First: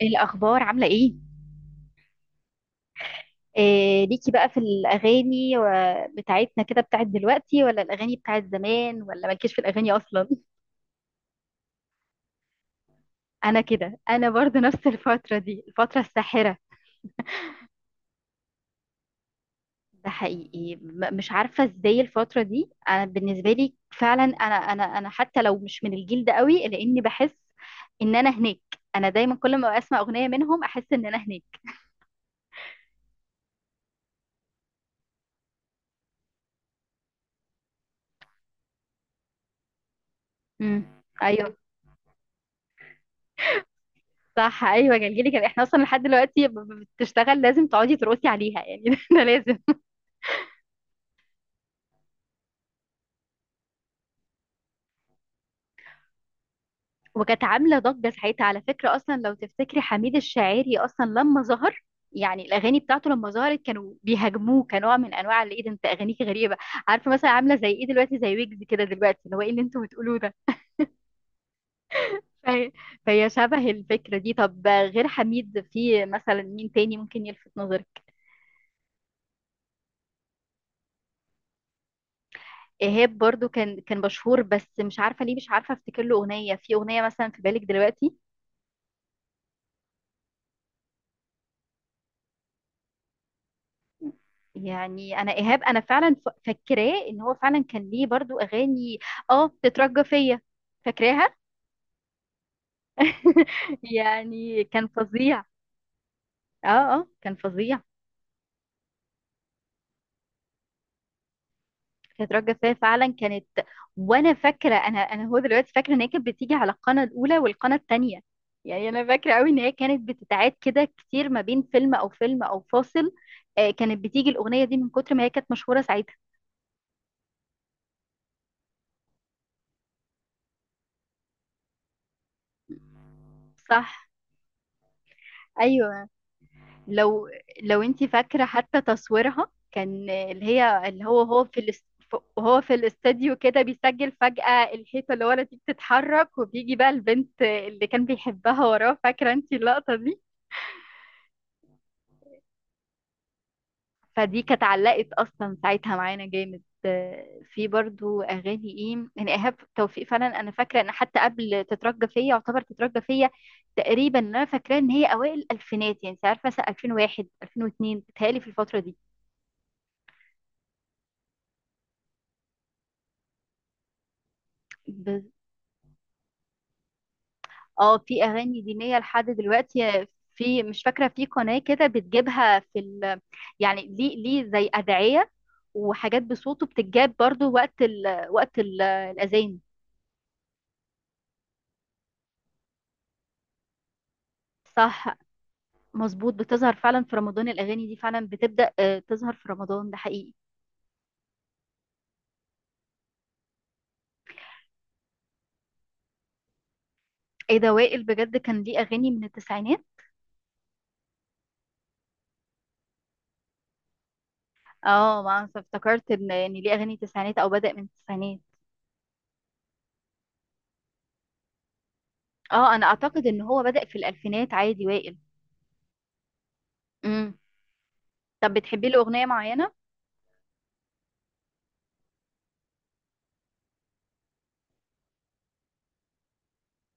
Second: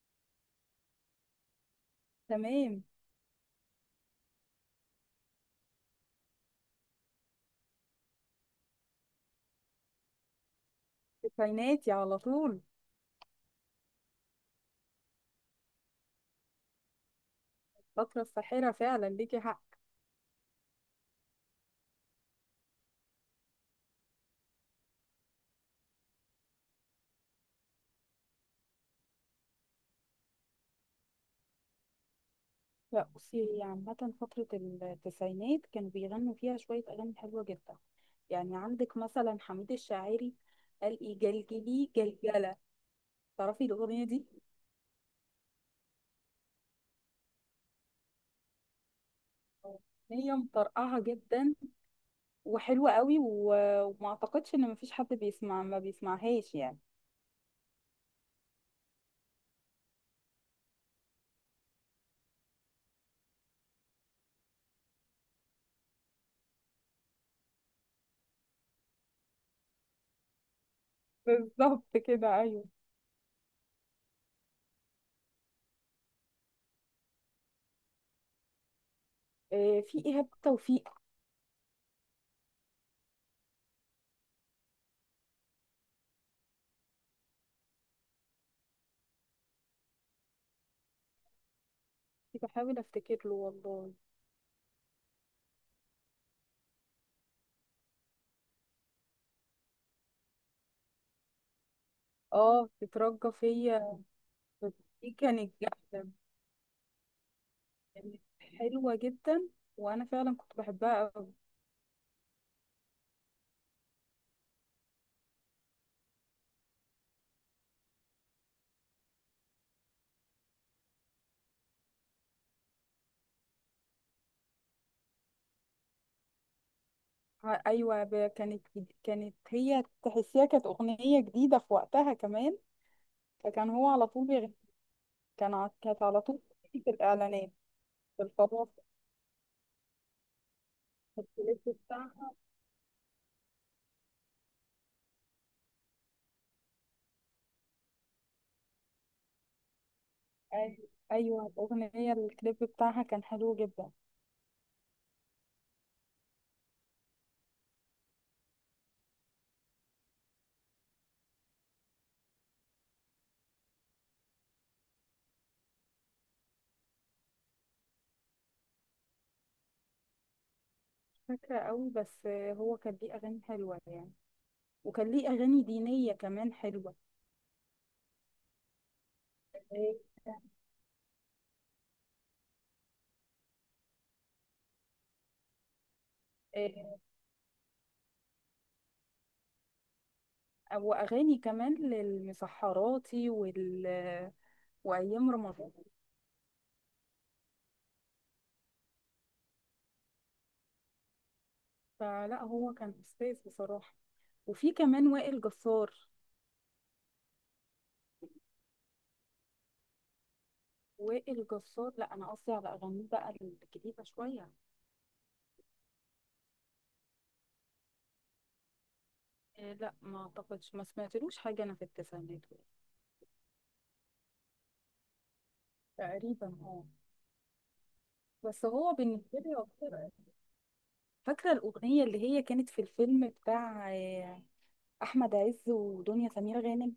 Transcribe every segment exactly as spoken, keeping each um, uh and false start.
إيه الأخبار عاملة إيه؟ تمام. إيه ليكي بقى في الأغاني و- بتاعتنا كده بتاعت دلوقتي ولا الأغاني بتاعت زمان ولا مالكيش في الأغاني أصلا؟ ذكرياتي على طول. أنا كده أنا برضو نفس الفترة دي الفترة الساحرة. فترة ساحرة فعلا، ليكي حق. ده حقيقي، م- مش عارفة إزاي الفترة دي. أنا بالنسبة لي فعلا أنا أنا أنا حتى لو مش من الجيل ده قوي لأني بحس إن أنا هناك. أنا دايما كل ما أسمع أغنية منهم أحس إن أنا هناك. لا بصي، هي عامة فترة التسعينات كانوا بيغنوا فيها شوية أغاني حلوة جدا. يعني عندك مثلا حميد الشاعري، امم قال إيه أيوه. جلجلي جلجلة، تعرفي الأغنية دي؟ صح، ايوه، جلجلي كان احنا اصلا لحد دلوقتي ب- ب- بتشتغل لازم تقعدي ترقصي عليها يعني. ده لازم. هي مطرقعة جدا وحلوة قوي، و- وما أعتقدش إن مفيش حد بيسمع ما بيسمعهاش يعني. وكانت عامله ضجه ساعتها على فكره، اصلا لو تفتكري حميد الشاعري اصلا لما ظهر، يعني الاغاني بتاعته لما ظهرت كانوا بيهاجموه كنوع من انواع اللي ايه ده، انت اغانيك غريبه. عارفه، مثلا عامله زي ايه دلوقتي، زي ويجز كده دلوقتي، اللي هو ايه اللي انتوا بتقولوه ده. بالظبط كده، أيوه. فهي فهي شبه الفكره دي. طب غير حميد، في مثلا مين تاني ممكن يلفت نظرك؟ آه، في إيهاب توفيق. ايهاب برضو كان كان مشهور بس مش عارفه ليه، مش عارفه افتكر له اغنيه، في اغنيه مثلا في بالك دلوقتي؟ بحاول أفتكر له والله. يعني انا ايهاب انا فعلا ف- فاكراه ان هو فعلا كان ليه برضو اغاني. اه، تترجى فيا. فاكراها. اه، تترجى فيا، يعني كان دي فظيع. كانت جامدة، اه. اه، كان فظيع. كانت حلوة جدا وأنا فعلا كنت بحبها أوي. تترجى فيا فعلا كانت. وانا فاكره، انا انا هو دلوقتي فاكره ان هي كانت بتيجي على القناه الاولى والقناه الثانيه. يعني انا فاكره قوي ان هي كانت بتتعاد كده كتير ما بين فيلم او فيلم او فاصل. آه، كانت بتيجي الاغنيه دي من كتر ما هي كانت مشهوره ساعتها. ع- أيوة، ب- كانت جد- كانت هي تحسيها، كانت أغنية جديدة في وقتها كمان. فكان صح، هو على طول بيغ... كان ع- كانت ايوه. على طول في لو الإعلانات، لو انت في فاكره الفضاء، حتى تصويرها كان اللي هي اللي هو في هو الكليب في الاس- ف- بتاعها. وهو في الاستديو كده بيسجل، فجأة الحيطة اللي ورا دي بتتحرك وبيجي بقى البنت اللي كان بيحبها وراه، فاكرة انت اللقطة دي؟ أي- أيوة، الأغنية، الكليب بتاعها كان حلو جدا. فدي كانت علقت اصلا ساعتها معانا جامد. آه، في برضو اغاني ايه يعني ايهاب توفيق. فعلا انا فاكره ان حتى قبل تترجى فيا، يعتبر تترجى فيا تقريبا، انا فاكراه ان هي اوائل الالفينات يعني. انت عارفه، مثلا ألفين وواحد ألفين واتنين بتهيألي في الفتره دي. فاكرة أوي بس هو كان ليه أغاني حلوة يعني، وكان بس ليه أغاني دينية كمان حلوة. اه، في اغاني دينيه لحد إيه، دلوقتي. في، مش فاكره، في قناه كده بتجيبها في ال، يعني ليه ليه زي ادعيه وحاجات بصوته إيه، بتتجاب برضو وقت ال وقت ال الاذان. واغاني كمان للمسحراتي وال صح. وايام رمضان. مظبوط، بتظهر فعلا في رمضان، الاغاني دي فعلا بتبدا آه، تظهر في رمضان. ده حقيقي. فلا هو كان استاذ بصراحه. وفي كمان وائل جسار. ايه ده، وائل بجد كان ليه اغاني من التسعينات؟ وائل جسار، لا انا قصدي على اغانيه بقى الجديده شويه. اه، ما أنا افتكرت ان ان ليه اغاني تسعينات او بدا من التسعينات. إيه، لا ما اعتقدش ما سمعتلوش حاجه انا في التسعينات. اه، انا اعتقد ان هو بدا في الالفينات عادي وائل. تقريبا اه. امم طب بس بتحبي هو له اغنيه بالنسبه لي معينه؟ أكتر- فاكره الاغنيه اللي هي كانت في الفيلم بتاع آه، احمد عز ودنيا سمير غانم،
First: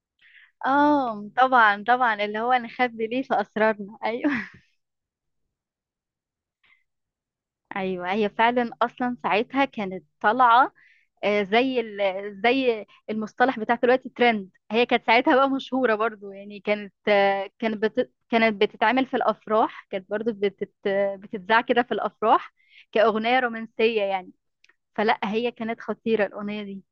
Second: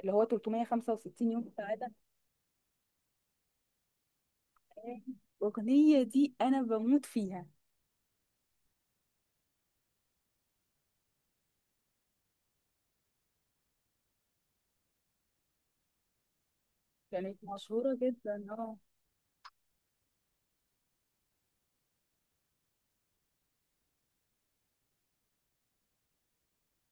اللي هو اه ثلاثمية وخمسة وستين يوم طبعا، سعاده. طبعا اللي هو نخبي ليه في اسرارنا، ايوه. آه، الأغنية دي أنا بموت فيها. ايوه، هي فعلا اصلا ساعتها كانت طالعه آه، زي ال- زي المصطلح بتاع دلوقتي ترند. هي كانت ساعتها بقى مشهوره برضو يعني، كانت كانت آه، كانت مشهورة بت جدا، كانت اه. بتتعمل في الافراح، كانت برضو بتت بتتذاع كده في الافراح كاغنيه رومانسيه يعني. فلا هي كانت خطيره الاغنيه دي.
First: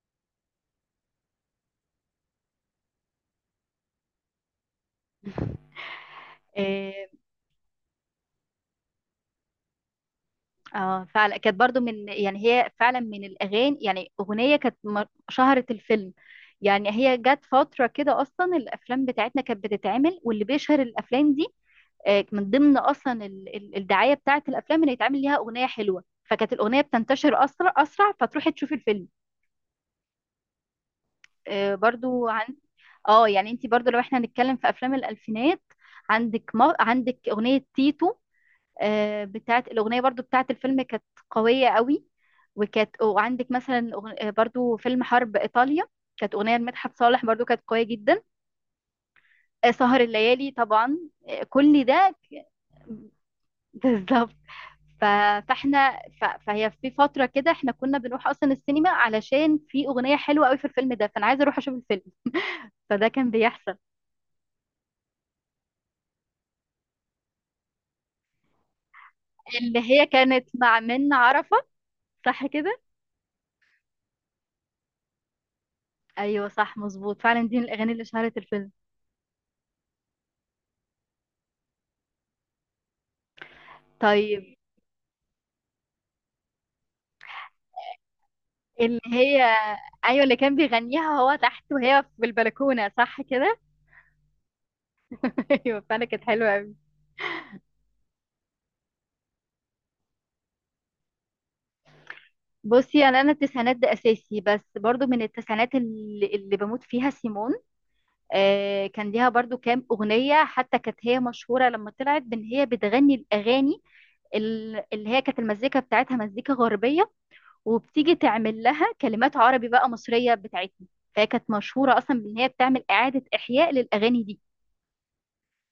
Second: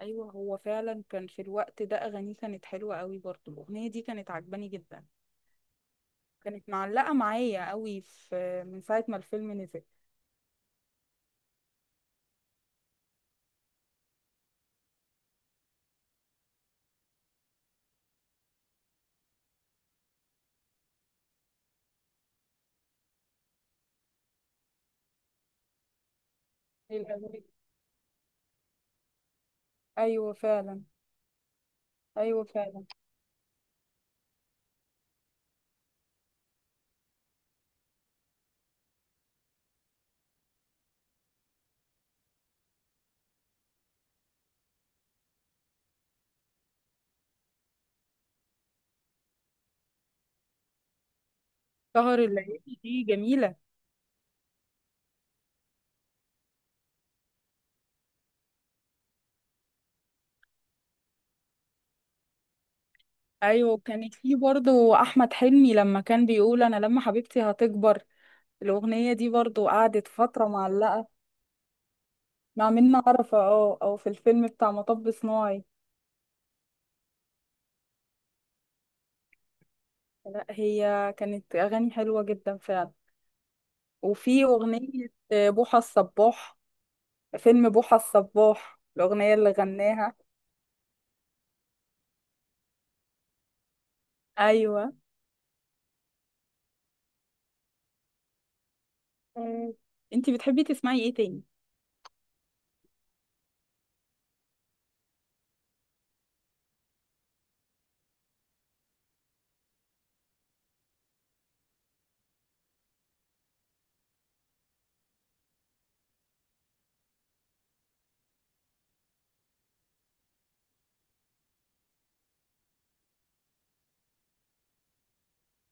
ايوه، هو فعلا كان في الوقت ده اغانيه كانت حلوة قوي، برضو الاغنية دي كانت عجباني جدا. كانت آه، معلقة معايا قوي في من ساعة ما الفيلم نزل. اه فعلا كانت برضو من، يعني هي فعلا من الاغاني، يعني اغنيه كانت م- شهرت الفيلم. يعني هي جت فتره كده اصلا الافلام بتاعتنا كانت بتتعمل واللي بيشهر الافلام دي آه، من ضمن اصلا ال- ال- الدعايه بتاعت الافلام ان يتعمل ليها اغنيه حلوه، فكانت الاغنيه إيه بتنتشر الأغاني؟ اسرع اسرع فتروحي تشوفي الفيلم. ايوه فعلا. آه، برضو ايوه عن، فعلا. اه يعني انت برضو لو احنا هنتكلم في افلام الالفينات، عندك ما... عندك اغنيه تيتو، آه، بتاعت الأغنية برضو بتاعت الفيلم كانت قوية قوي. وكانت وعندك مثلا أغن- آه، برضو فيلم حرب إيطاليا، كانت أغنية لمدحت صالح برضو كانت قوية جدا. آه، سهر الليالي طبعا. آه، كل ده. سهر الليالي دي جميلة. بالظبط. ف- فاحنا ف- فهي في فترة كده، احنا كنا بنروح أصلا السينما علشان في أغنية حلوة قوي في الفيلم ده، فأنا عايزة أروح أشوف الفيلم. فده كان بيحصل. ايوه، كانت في برضو احمد حلمي لما كان بيقول انا لما حبيبتي هتكبر. الاغنية دي برضو اللي هي قعدت فترة كانت مع معلقة. منة عرفة، صح مع كده؟ منة عرفة، اه، او في الفيلم بتاع مطب صناعي. أيوه، صح، مظبوط، فعلا دي من الأغاني اللي شهرت الفيلم. لا هي كانت اغاني حلوة جدا فعلا. وفي طيب. أغنية بوحة الصباح، فيلم بوحة الصباح، اللي الأغنية هي اللي غناها. ايوه، اللي كان بيغنيها هو تحت وهي في البلكونه، صح كده؟ أيوة. ايوه، فانا كانت حلوه قوي. مم. انتي بتحبي تسمعي ايه تاني؟ بصي، انا انا التسعينات ده اساسي، بس برضو من التسعينات اللي, اللي بموت فيها سيمون. آه، كان ليها برضو كام اغنيه، حتى كانت هي مشهوره لما طلعت بان هي بتغني الاغاني ال- اللي هي كانت المزيكا بتاعتها مزيكا غربيه، وبتيجي تعمل لها كلمات عربي بقى مصريه بتاعتنا، فهي كانت مشهوره اصلا بان هي بتعمل اعاده احياء للاغاني دي.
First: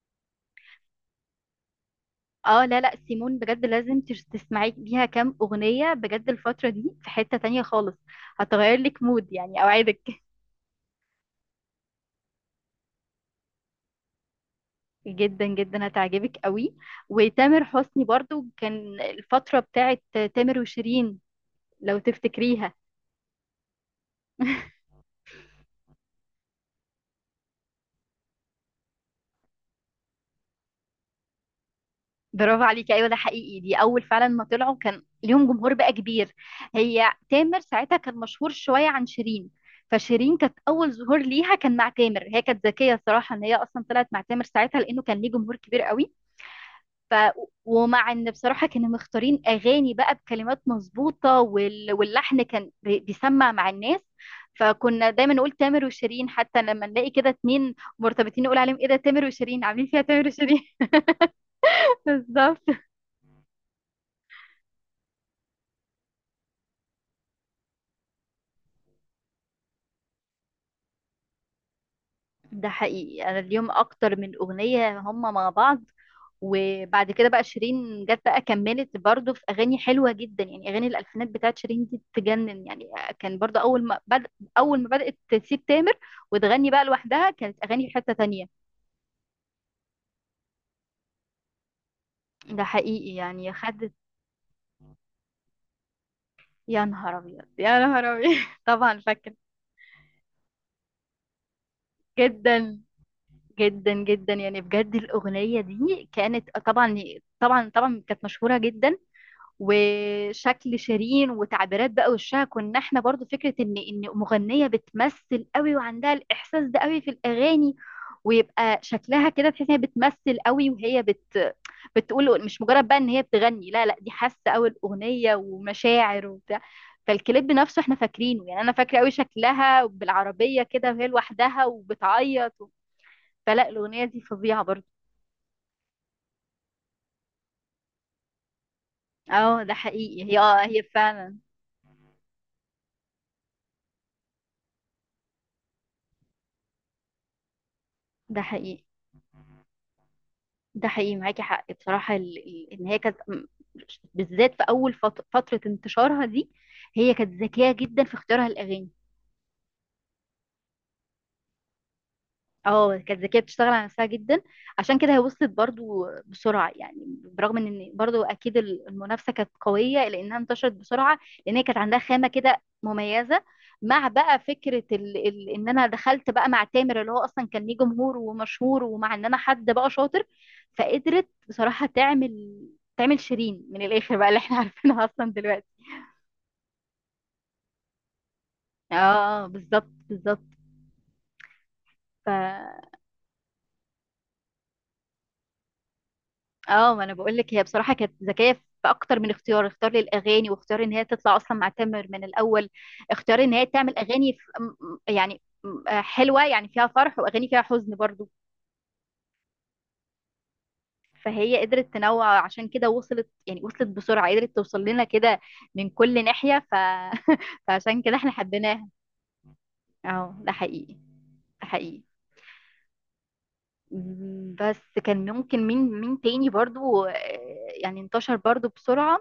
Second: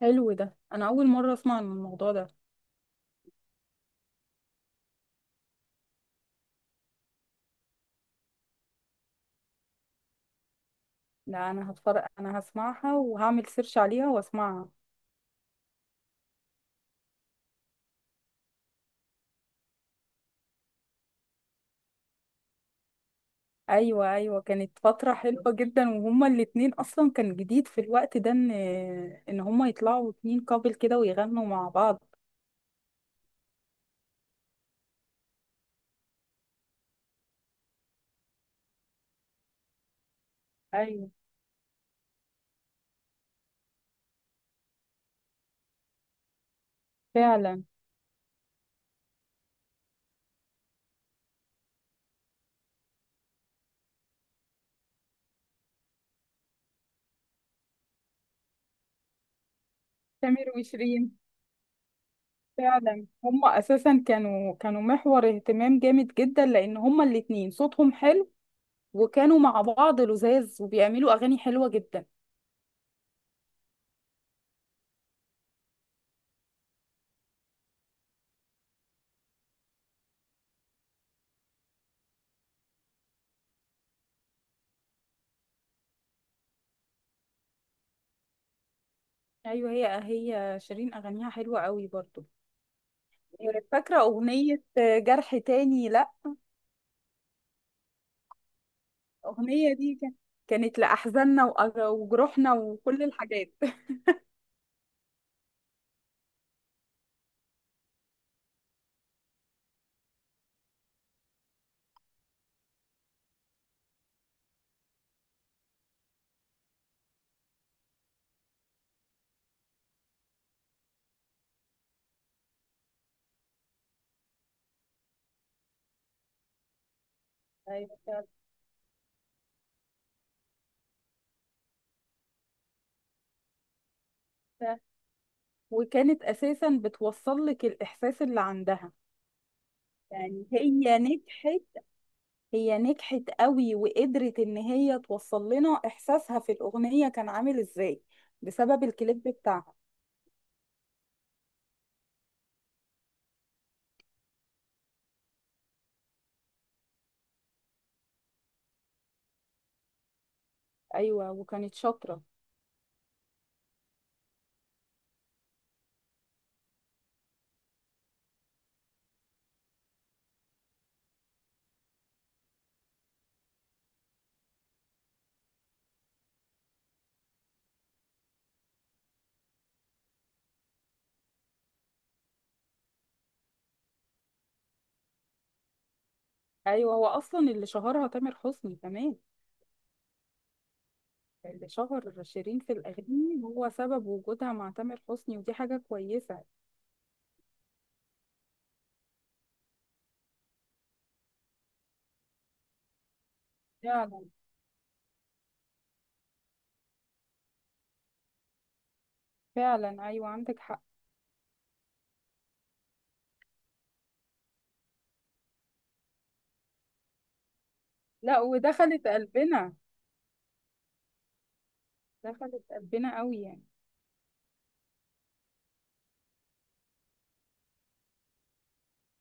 حلو ده، انا اول مره اسمع عن الموضوع ده. اه، لا لا، سيمون بجد لازم تش- تسمعي ليها كام اغنيه بجد. الفتره دي في حته تانية خالص، هتغير لك مود يعني اوعدك. لا انا هتفرج، انا هسمعها وهعمل سيرش عليها واسمعها. جدا جدا هتعجبك قوي. وتامر حسني برضو كان الفتره بتاعت تامر وشيرين، لو تفتكريها. ايوه، ايوه كانت فتره حلوه جدا، وهما الاتنين اصلا كان جديد في الوقت ده ان ان هما يطلعوا اتنين كابل كده ويغنوا مع بعض. برافو عليكي. ايوه ده حقيقي، دي اول فعلا ما طلعوا كان ليهم جمهور بقى كبير. هي تامر ساعتها كان مشهور شويه عن شيرين، فشيرين كانت اول ايوه ظهور ليها كان مع تامر. هي كانت ذكيه الصراحه ان هي اصلا طلعت مع تامر ساعتها، لانه كان ليه جمهور كبير قوي. ف فعلا. ومع ان بصراحه كانوا مختارين اغاني بقى بكلمات مظبوطه وال... واللحن كان بي- بيسمع مع الناس، فكنا دايما نقول تامر وشيرين، حتى لما نلاقي كده اتنين مرتبطين نقول عليهم ايه ده، تامر وشيرين، عاملين فيها تامر سمير وشيرين. وشيرين. بالظبط. فعلا هما اساسا كانوا كانوا محور اهتمام جامد جدا، لان هما الاتنين صوتهم حلو، وكانوا مع بعض لذاذ وبيعملوا اغاني حلوه جدا. ده حقيقي، انا اليوم اكتر من اغنيه هم مع بعض. وبعد كده بقى شيرين جت بقى كملت برضو في اغاني حلوه جدا، يعني اغاني الالفينات بتاعت شيرين دي تجنن يعني. كان برضو اول ما بد... اول ما بدات تسيب تامر وتغني بقى لوحدها كانت اغاني في حته تانية. ايوه، هي هي شيرين اغانيها حلوه قوي برضو. ده حقيقي، يعني خدت. فاكره اغنيه جرح تاني، لا يا نهار ابيض، يا نهار ابيض! طبعا فاكر. الاغنيه دي كان- كانت لاحزاننا وأج- وجروحنا جدا وكل الحاجات. جدا جدا، يعني بجد الاغنيه دي كانت طبعا، طبعا طبعا كانت مشهوره جدا. وشكل شيرين وتعبيرات بقى وشها، كنا احنا برضو فكرة ان ان مغنية بتمثل قوي وعندها الاحساس ده قوي في الاغاني، ويبقى شكلها كده تحس ان هي بتمثل قوي وهي بت بتقول، مش مجرد بقى ان هي بتغني، لا لا، دي حاسة قوي الاغنية ومشاعر وبتاع. فالكليب نفسه احنا ايوه فاكرينه، يعني انا فاكرة قوي شكلها بالعربية كده وهي لوحدها وبتعيط و... فلا الاغنية دي فظيعة فعلا. برضو. وكانت اساسا بتوصل لك الاحساس اللي عندها. اه ده حقيقي، هي يعني اه هي هي فعلا. نجحت، هي نجحت قوي، وقدرت ان هي توصل لنا احساسها في الاغنية كان عامل ازاي. ده حقيقي. بسبب الكليب بتاعها. ده حقيقي معاكي حق بصراحة، ال... ال- ان هي كانت م- بالذات في اول فت- فترة انتشارها دي، هي كانت ذكية جدا في اختيارها الاغاني. ايوه، وكانت شاطرة. اه، كانت ذكيه بتشتغل على نفسها جدا، عشان كده هي وصلت برضو بسرعه يعني، برغم ان برضو اكيد المنافسه كانت قويه لانها انتشرت بسرعه، لان هي كانت عندها خامه كده مميزه، مع بقى فكره ال... ال... ان انا دخلت بقى مع تامر اللي هو اصلا كان ليه جمهور ومشهور، ومع ان انا حد بقى شاطر، فقدرت بصراحه تعمل تعمل شيرين من الاخر بقى اللي احنا عارفينها اصلا دلوقتي. ايوه هو اصلا اللي شهرها تامر حسني كمان. اه بالظبط، بالظبط. اللي شهر ف شيرين في الاغاني هو سبب وجودها مع تامر حسني، ودي حاجة كويسة. اه ما انا بقول لك هي بصراحه كانت ذكيه في اكتر من اختيار اختيار للاغاني، واختيار ان هي تطلع اصلا مع تامر من الاول، اختيار ان هي تعمل فعلا، اغاني في م- يعني م- آه، حلوه، يعني فيها فرح واغاني فيها حزن برضو. فعلا. ايوه عندك حق. فهي قدرت تنوع، عشان كده وصلت، يعني وصلت بسرعه، قدرت توصل لنا كده من كل ناحيه ف... فعشان كده احنا لا حبيناها. ودخلت قلبنا. اه ده حقيقي. ده حقيقي. دخلت قلبنا قوي يعني. بس كان ممكن مين مين تاني برضو، آه، يعني انتشر برضو بسرعة.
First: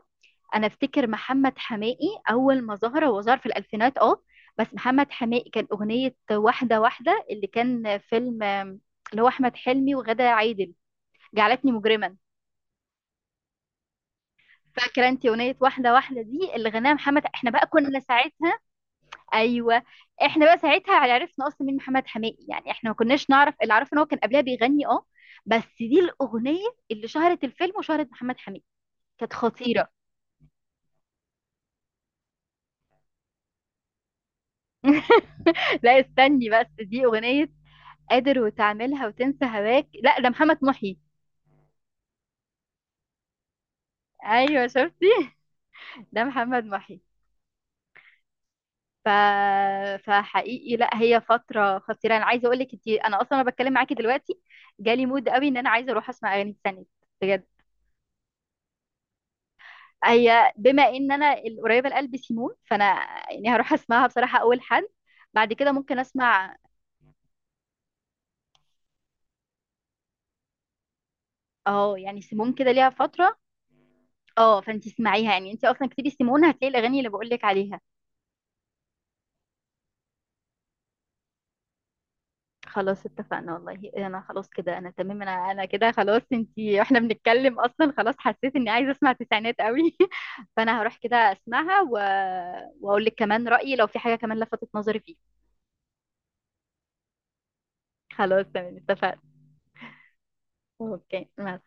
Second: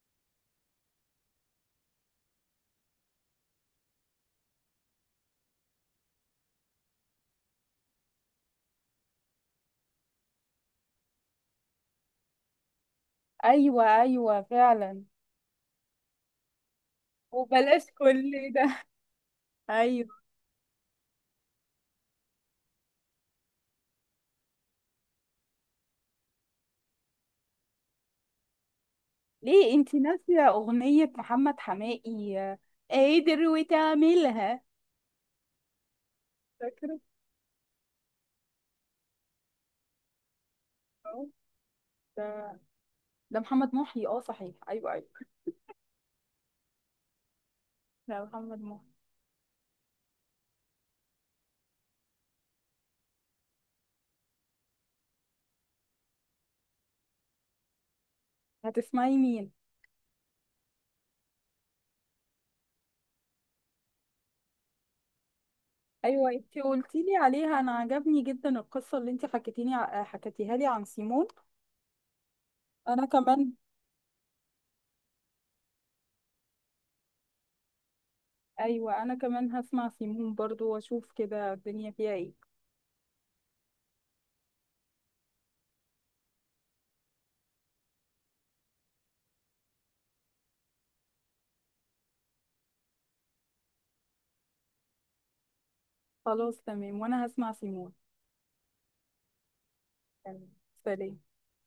انا افتكر محمد حماقي اول ما ظهر هو ظهر في الالفينات اه، بس محمد حماقي كان اغنية واحدة واحدة اللي كان فيلم آم، اللي هو احمد حلمي وغادة عادل، جعلتني مجرما. ايوه، ايوه فعلا. فاكرة انت اغنية واحدة واحدة دي اللي غناها محمد؟ احنا بقى وبلاش كنا كل ساعتها. ده. ايوه. ايوه. احنا بقى ساعتها عرفنا اصلا مين محمد حماقي يعني، احنا ما كناش نعرف، اللي عرفنا ان هو كان قبلها بيغني اه، بس دي الاغنيه اللي شهرت الفيلم وشهرت محمد حماقي، كانت ليه خطيره. انتي ناسية أغنية محمد حماقي آه، قادر وتعملها؟ لا استني بس، فاكرة. دي اغنيه قادر وتعملها وتنسى هواك، لا ده محمد محي. اه، ده ده محمد محي. اه صحيح، ايوه ايوه، شفتي. ايوه. ده محمد محي. لا محمد مهدي. ف... فحقيقي لا، هي فتره خطيره. انا عايزه اقول لك انت، انا اصلا انا بتكلم معاكي دلوقتي جالي مود قوي ان انا عايزه اروح اسمع اغاني تانية بجد. هتسمعي مين؟ هي بما ان انا القريبه لقلبي سيمون، فانا يعني هروح اسمعها بصراحه اول حد، بعد كده ممكن ايوه، اسمع. انتي قلتي لي عليها، انا عجبني جدا القصة اللي انتي حكيتيني ع- حكيتيها لي عن سيمون. اه يعني سيمون كده ليها انا فتره، كمان. اه فانت اسمعيها، يعني انت اصلا كتير سيمون، هتلاقي الاغاني اللي بقول لك عليها. ايوه، انا كمان هسمع سيمون برضو واشوف كده الدنيا فيها ايه. خلاص اتفقنا، والله انا خلاص كده انا تمام، انا انا كده خلاص انت. احنا بنتكلم اصلا خلاص حسيت اني عايزه اسمع تسعينات قوي. فانا هروح كده اسمعها و... واقول لك كمان رايي لو في حاجه كمان لفتت نظري فيه. خلاص تمام، وانا هسمع سيمون. خلاص تمام اتفقنا. تمام. سلام. اوكي مع